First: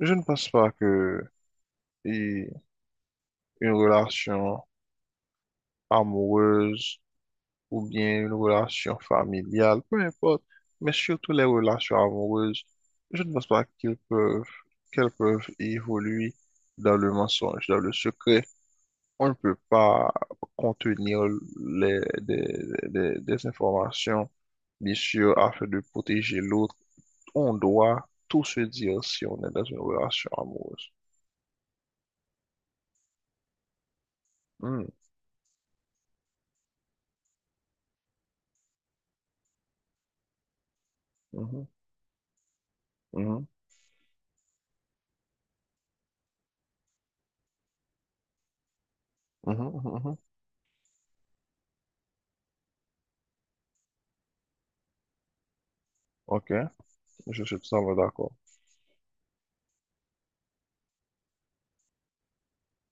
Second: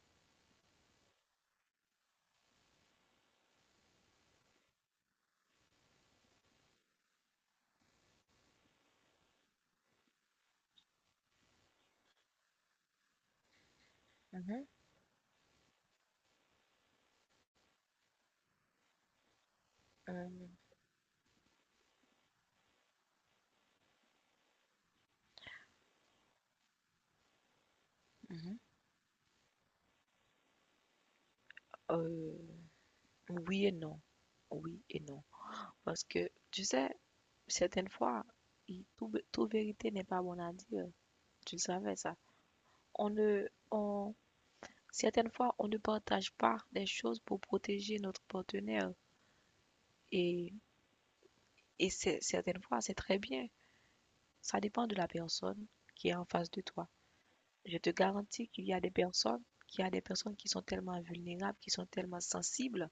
Je ne pense pas que et une relation amoureuse ou bien une relation familiale, peu importe, mais surtout les relations amoureuses, je ne pense pas Mhm. qu'elles peuvent évoluer dans le mensonge, dans le secret. On ne peut pas heu, contenir les, des, des informations, bien sûr, afin de protéger l'autre. On doit tout mmh mh. se dire si on est dans une relation amoureuse. Oui et non. Oui Hmm, et non. Parce que, tu sais, certaines fois, i tout b vérité n'est pas bonne à dire. Tu mhm, savais ça? On mhm, ne on Certaines fois, on ne partage pas des choses pour protéger notre partenaire, mhm, mhm, mhm. et et c'est certaines fois, c'est très bien. Ça dépend de la personne qui est en Ok, face de toi. je suis tout Je à te fait d'accord. garantis qu'il y a des personnes qu'il y a des personnes qui sont tellement vulnérables, qui sont tellement sensibles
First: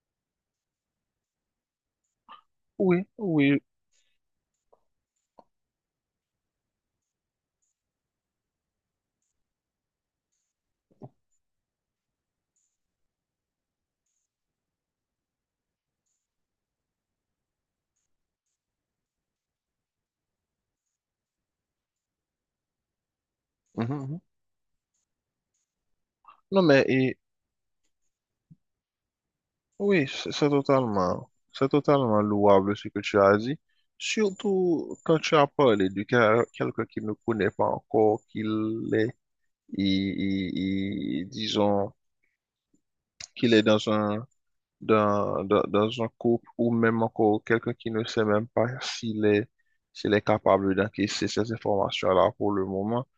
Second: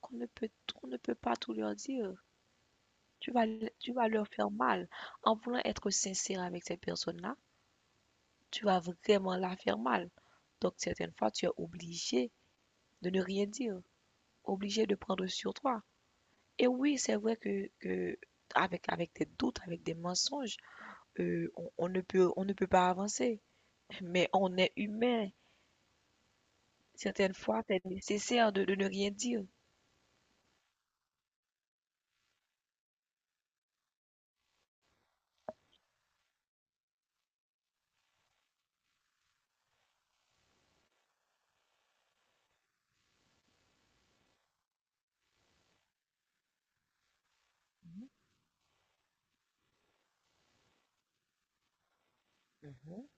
qu'on ne peut pas tout leur dire. Oui, tu vas, oui. tu vas leur faire mal. En voulant être sincère avec cette personne-là, tu vas vraiment la faire mal. Donc, certaines fois, tu es obligé de ne rien dire, obligé de prendre sur toi. Et oui, c'est vrai que avec des doutes, avec des mensonges, on ne peut pas avancer. Mhm, mhm. Mais on est humain. Non, Certaines fois, c'est nécessaire de ne rien dire. oui, c'est totalement louable ce que tu as dit. Surtout quand tu as parlé de quelqu'un qui ne connaît pas encore qu'il est, disons, qu'il est dans un couple ou même encore quelqu'un qui Mhm. ne sait même pas s'il est, capable d'encaisser ces informations-là pour le moment. Mhm.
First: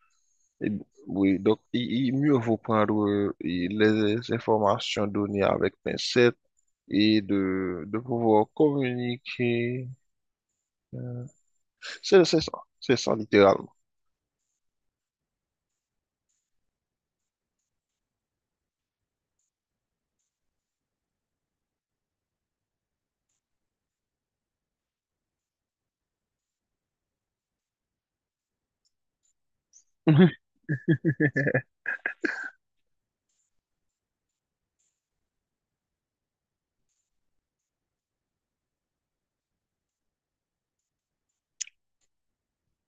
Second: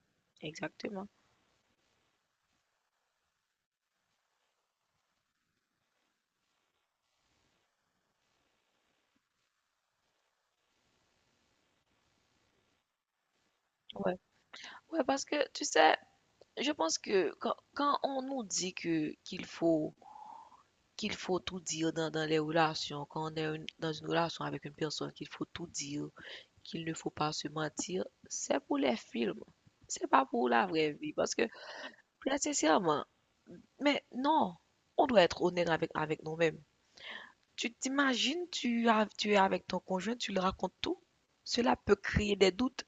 Et- Exactement. oui, donc il, mieux vaut prendre les informations données avec pincette et de pouvoir communiquer. euh, c'est ça, c'est ça littéralement. Ouais. Ouais, parce que tu sais, je pense que quand on nous dit que qu'il faut tout dire dans les relations, quand on est dans une relation avec une personne, qu'il faut tout dire, qu'il ne faut pas se mentir, c'est pour les films. C'est pas Mhm. pour la vraie vie. Parce que, très sincèrement, mais non, on doit être honnête avec nous-mêmes. Tu t'imagines, tu es avec ton conjoint, tu lui racontes tout. Cela peut créer des doutes.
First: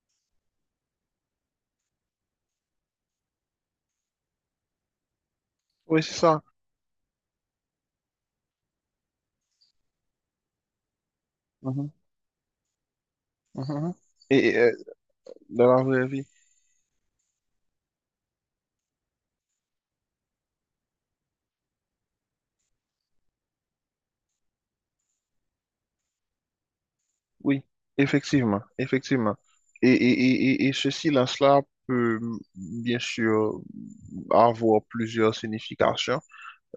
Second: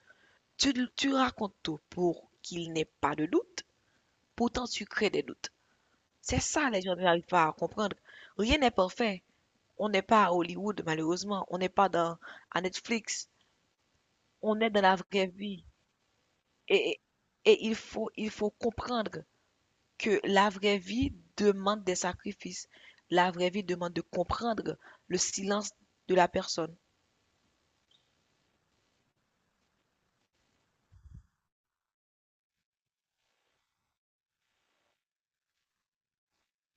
Tu racontes tout pour qu'il n'ait pas de doute. Pourtant, tu crées des doutes. Oui, c'est C'est ça. ça, les gens n'arrivent pas à comprendre. Rien n'est parfait. On n'est pas à Hollywood, malheureusement. On n'est Mhm, pas à Netflix. mhm. Et On est dans la vraie vie. dans la vraie vie, Et, et il faut comprendre que la vraie vie demande des sacrifices. La vraie vie demande de comprendre le silence de la personne. oui, effectivement, effectivement. Et et ce silence-là peut bien sûr avoir plusieurs significations.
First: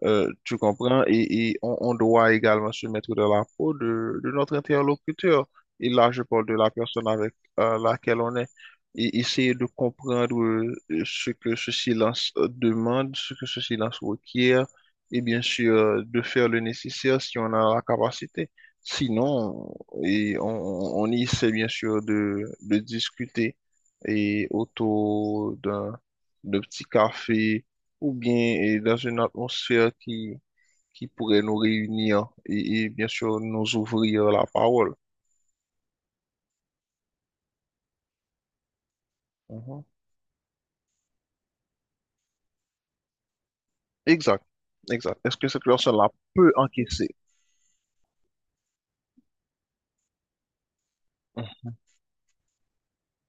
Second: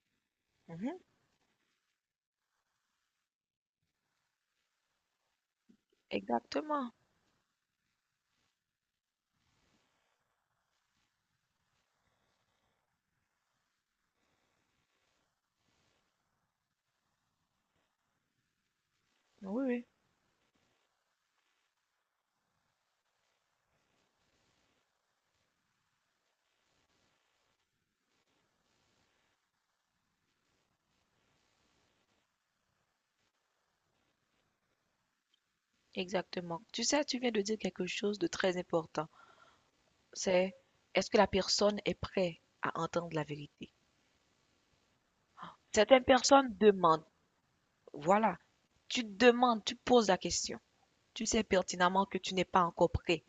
Tu Mhm. comprends? Et on, doit également se mettre dans la peau de notre interlocuteur. Et là, je parle de la Exactement. personne avec laquelle on est. Et essayer de comprendre ce que ce silence demande, ce que ce silence requiert, et bien sûr, de faire le nécessaire si on a la capacité. Oui, Sinon, oui, et on, on essaie bien sûr de discuter autour d'un petit café ou bien dans une atmosphère qui pourrait nous réunir et bien sûr nous ouvrir la parole. exactement. Tu sais, tu viens de dire quelque chose de très important. Mhm. C'est Est-ce que la personne est prête à entendre la vérité? Exact, exact. Est-ce que cette Certaines personne-là peut personnes demandent, encaisser? voilà, tu demandes, tu poses la question. Tu sais Mhm. pertinemment que tu n'es pas encore prêt.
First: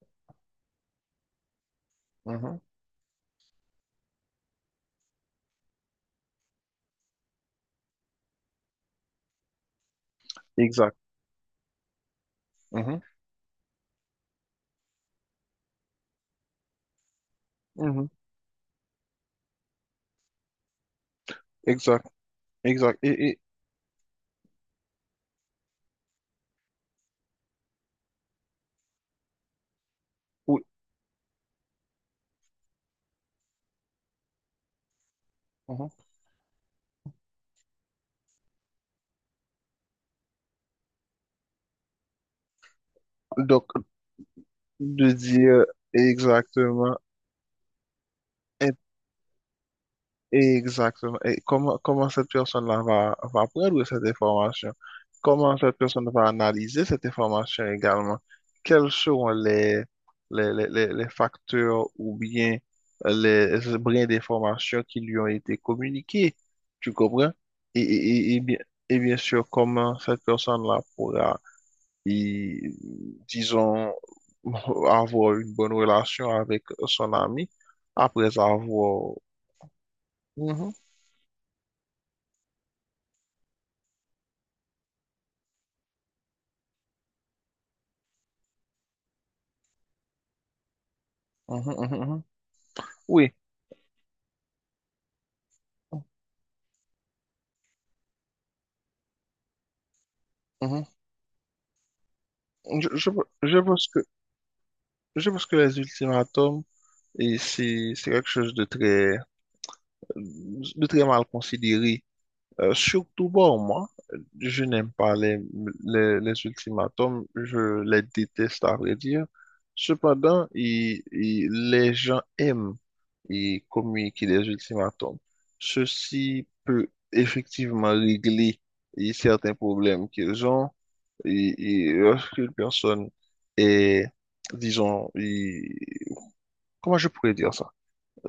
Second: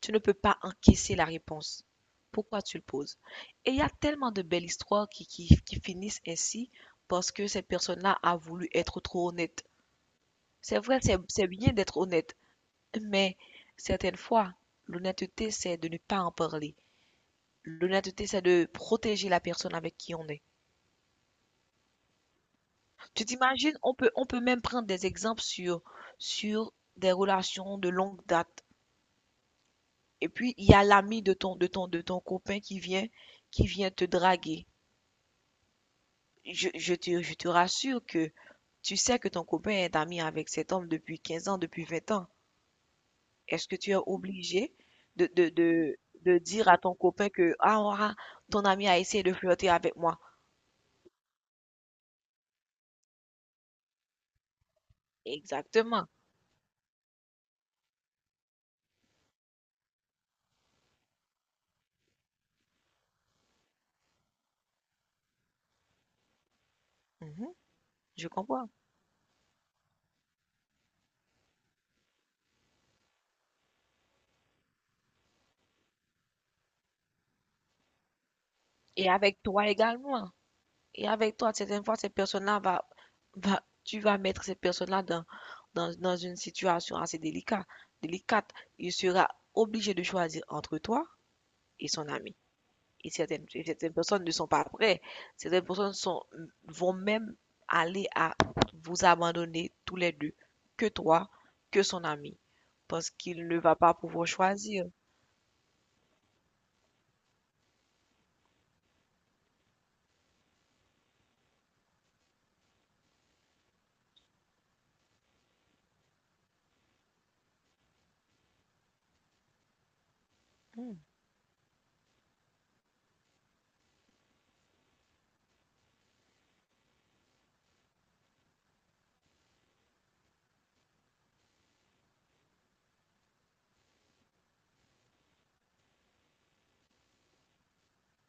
Tu ne peux pas encaisser la réponse. Mhm. Pourquoi tu le poses? Et il y a tellement de belles histoires qui finissent ainsi parce que cette personne-là a voulu être trop honnête. C'est Exact. vrai, c'est bien d'être honnête, Mhm. mais certaines fois, l'honnêteté, c'est de ne pas en parler. Mhm. L'honnêteté, c'est de protéger la personne avec qui on est. Exact, exact. Tu Et t'imagines, on peut même prendre des exemples sur des relations de longue date. Et puis, oui. il y a l'ami de ton copain qui vient te draguer. Mhm. Je te rassure que tu sais que ton copain est ami avec cet homme depuis 15 ans, depuis 20 ans. Est-ce Donc, que tu es obligé de de, de, dire de, de dire à ton exactement. copain que, ah, ah, ton ami a essayé de flirter avec moi? Exactement. Et comment cette personne-là va prendre cette information? Comment cette Exactement. personne va analyser cette information également? Quels seront les, les facteurs ou bien les brins d'information qui lui ont été communiqués? Tu comprends? Mhm. Et, Je et, et, et bien, comprends. et bien sûr, comment cette personne-là pourra, y- disons, avoir une bonne relation avec son ami après Et avoir... avec toi également. Mhm. Et avec toi, certaines fois, ces personnes-là tu vas mettre ces personnes-là dans une situation assez délicate, délicate. Il sera obligé de choisir entre toi Mhm, et mhm, son mhm. ami. Et Oui, certaines, et certaines personnes ne sont pas prêtes. Certaines personnes vont même aller à vous abandonner tous les deux, mhm. que toi, que son ami, Je, je, parce qu'il je ne va pense pas que, pouvoir choisir. je pense que les ultimatums, c'est quelque chose de très, mal considéré. Surtout pour moi, je n'aime pas les ultimatums, je les déteste à vrai dire. Cependant, Hmm, les gens aiment communiquer les ultimatums. Ceci peut effectivement régler certains problèmes qu'ils ont. Et lorsqu'une personne est, disons, comment je pourrais dire ça?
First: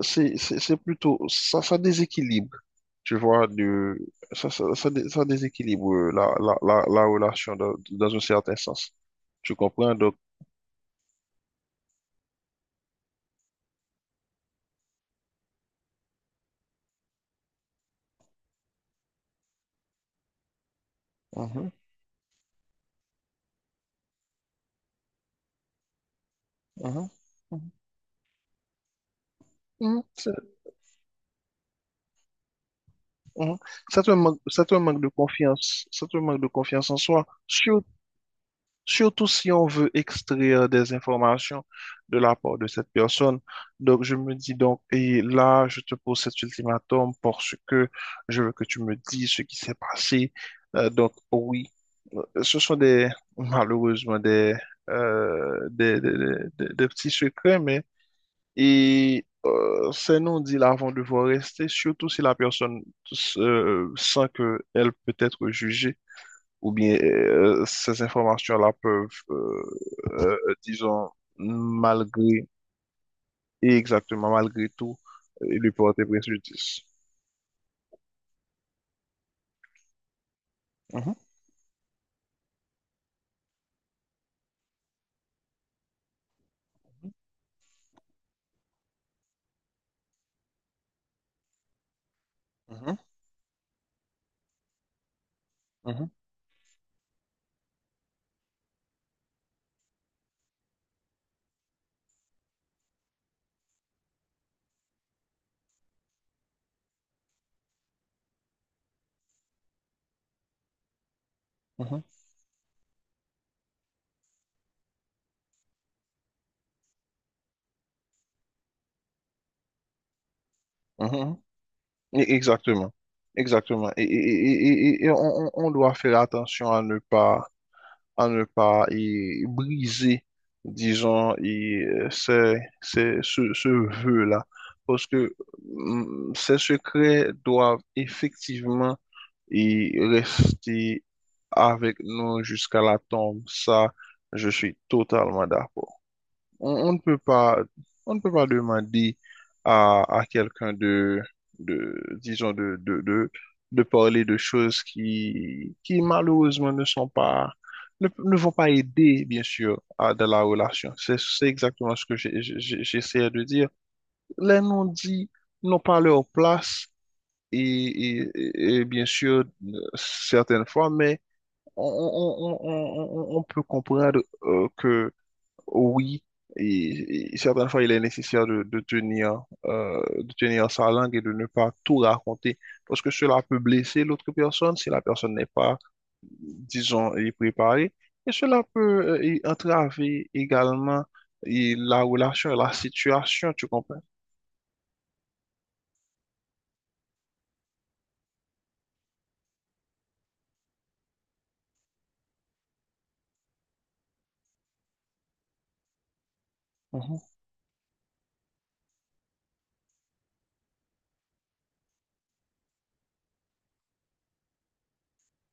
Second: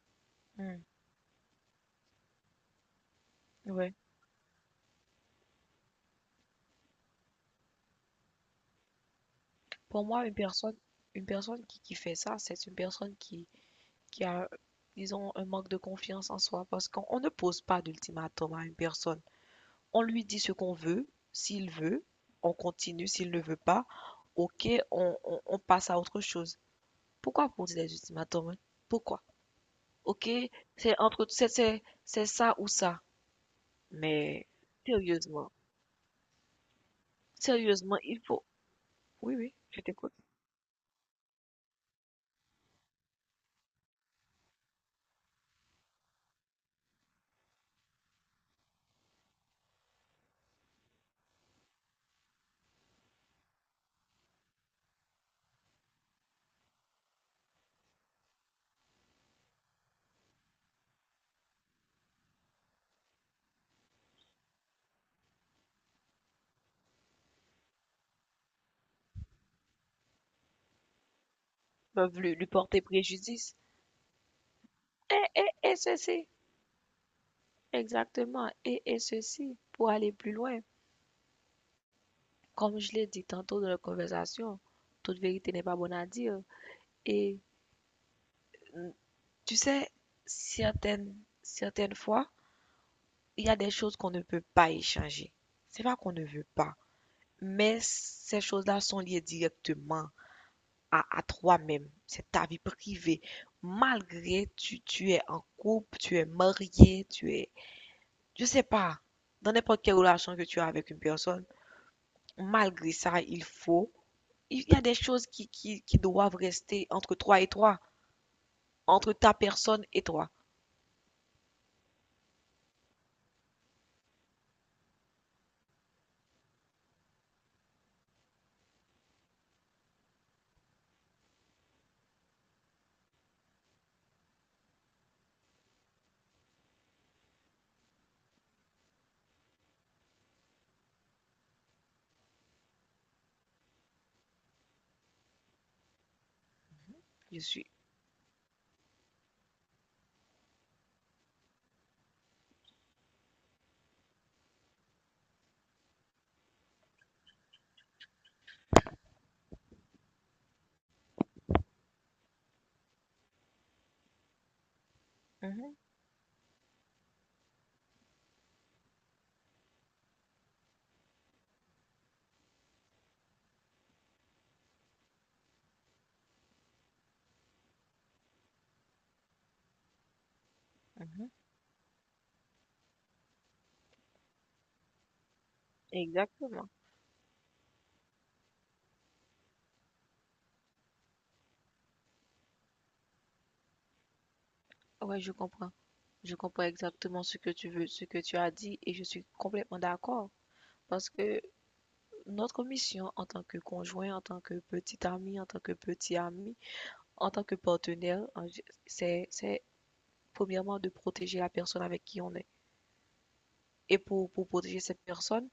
C'est hmm, plutôt, ça déséquilibre, tu vois, ouais. de, ça, dé- ça déséquilibre la relation dans un certain sens. Tu comprends? Pour Donc, moi, une personne qui fait ça, c'est une personne qui a, disons, un manque de confiance en soi, parce qu'on on ne pose pas d'ultimatum à une personne. On lui dit ce qu'on veut, s'il mhm, veut, on continue, s'il ne veut pas, ok, on passe à autre chose. mhm, Pourquoi mhm, poser des ultimatums? Hein? Pourquoi? mhm, Ok, c'est, c'est entre, c'est ça ou ça. mhm. Mais C'est un manque de sérieusement, confiance, c'est un manque de confiance en soi. sérieusement, il faut, Surtout oui, si oui, on je veut t'écoute, extraire des informations de la part de cette personne. Donc, je me dis donc, et là, je te pose cet ultimatum parce que je veux que tu me dises ce qui s'est passé. Donc, oui, ce sont des, malheureusement, des, euh, des, des, des- des petits secrets, mais, et ces non-dits là vont devoir rester, surtout si la personne sent qu'elle peut être jugée ou bien ces informations-là peuvent, euh, disons, peuvent lui, malgré, lui porter préjudice. et exactement malgré tout, lui Et porter ceci, préjudice. exactement, et ceci, pour aller plus loin. Mhm, Comme je l'ai dit tantôt dans la conversation, toute vérité n'est pas bonne à dire. Et mm, tu sais, certaines, certaines fois, mhm, il y a des choses qu'on ne peut pas échanger. C'est pas mhm, qu'on ne veut pas, mais ces choses-là sont liées directement à toi-même. C'est ta vie privée. Malgré tu es en couple, tu es marié, tu es, je sais pas, dans n'importe quelle relation que tu as avec une personne, mhm, malgré ça, il faut. Il y a des choses qui doivent rester entre toi et toi, entre ta personne et toi. mhm. Exactement, exactement. Et on on- doit faire attention à ne pas briser, disons, ce vœu-là. Parce que ces secrets doivent effectivement rester avec nous jusqu'à la tombe. Ça, je suis totalement d'accord. On ne peut Je pas, suis. on ne peut pas demander à quelqu'un de, disons, de parler de choses qui malheureusement ne sont pas, ne vont pas aider, bien sûr, à de la relation. C'est exactement ce que j'essayais de dire. Les non-dits Mhm, n'ont pas leur place et bien sûr certaines fois, mais on peut comprendre que oui, et certaines fois il est nécessaire de tenir sa langue et mhm. de ne pas tout raconter, parce que cela peut blesser l'autre personne si la personne n'est pas Exactement. disons, y préparer. Et cela peut y entraver également y la relation, la situation, tu comprends? Ouais, je comprends. Je comprends exactement ce que tu veux, ce que tu as dit, et je suis complètement d'accord. Parce que notre mission en tant que conjoint, en tant que petit ami, en tant que petit ami, Mhm, en tant que partenaire, c'est premièrement de protéger la personne avec qui on est. Et pour protéger cette personne,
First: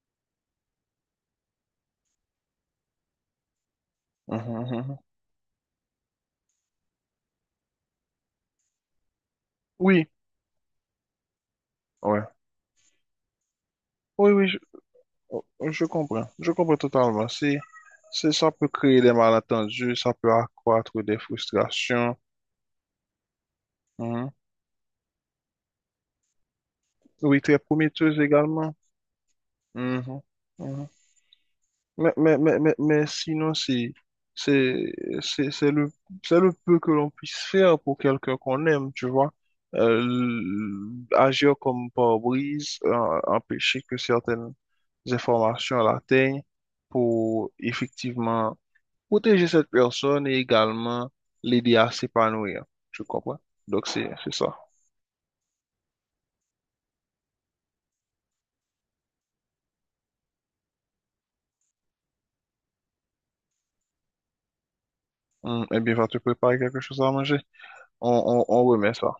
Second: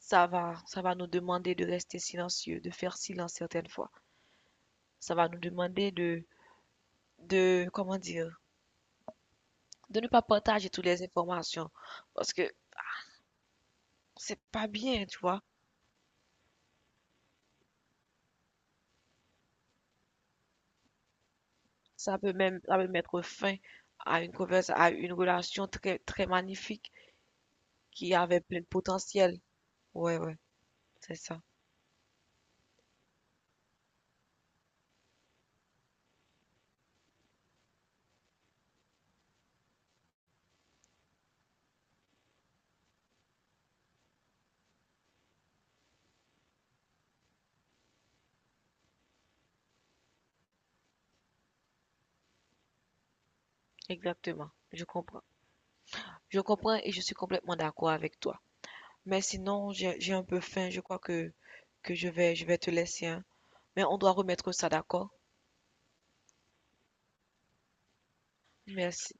ça va nous demander de rester silencieux, de faire silence certaines fois. mhm, mhm. Mhm. Ça va nous demander comment dire, de Oui, ne pas partager toutes les informations ouais. parce que Oui, c'est oui, pas bien, tu vois. oh, je comprends. Je comprends totalement. Ça peut créer des malentendus, ça peut accroître des Ça frustrations. peut même, ça peut mettre fin à Mhm. une conversation, à une relation très, très magnifique Oui, très qui prometteuse avait plein de également. potentiel. Ouais, Mhm, ouais, mhm. c'est ça. Mais sinon, c'est, c'est, c'est le, c'est le peu que l'on puisse faire pour quelqu'un qu'on aime, tu vois. Agir comme pare-brise, empêcher que certaines informations l'atteignent pour effectivement protéger cette personne et également l'aider à s'épanouir. Tu comprends? Donc, c'est Exactement. ça. Je comprends. Je comprends et je suis complètement d'accord avec toi. Mais sinon, j'ai un peu faim. Je crois que je vais te laisser, hein. Mais on doit remettre ça d'accord. Eh bien, va te préparer quelque chose à manger. On remet Merci. ça.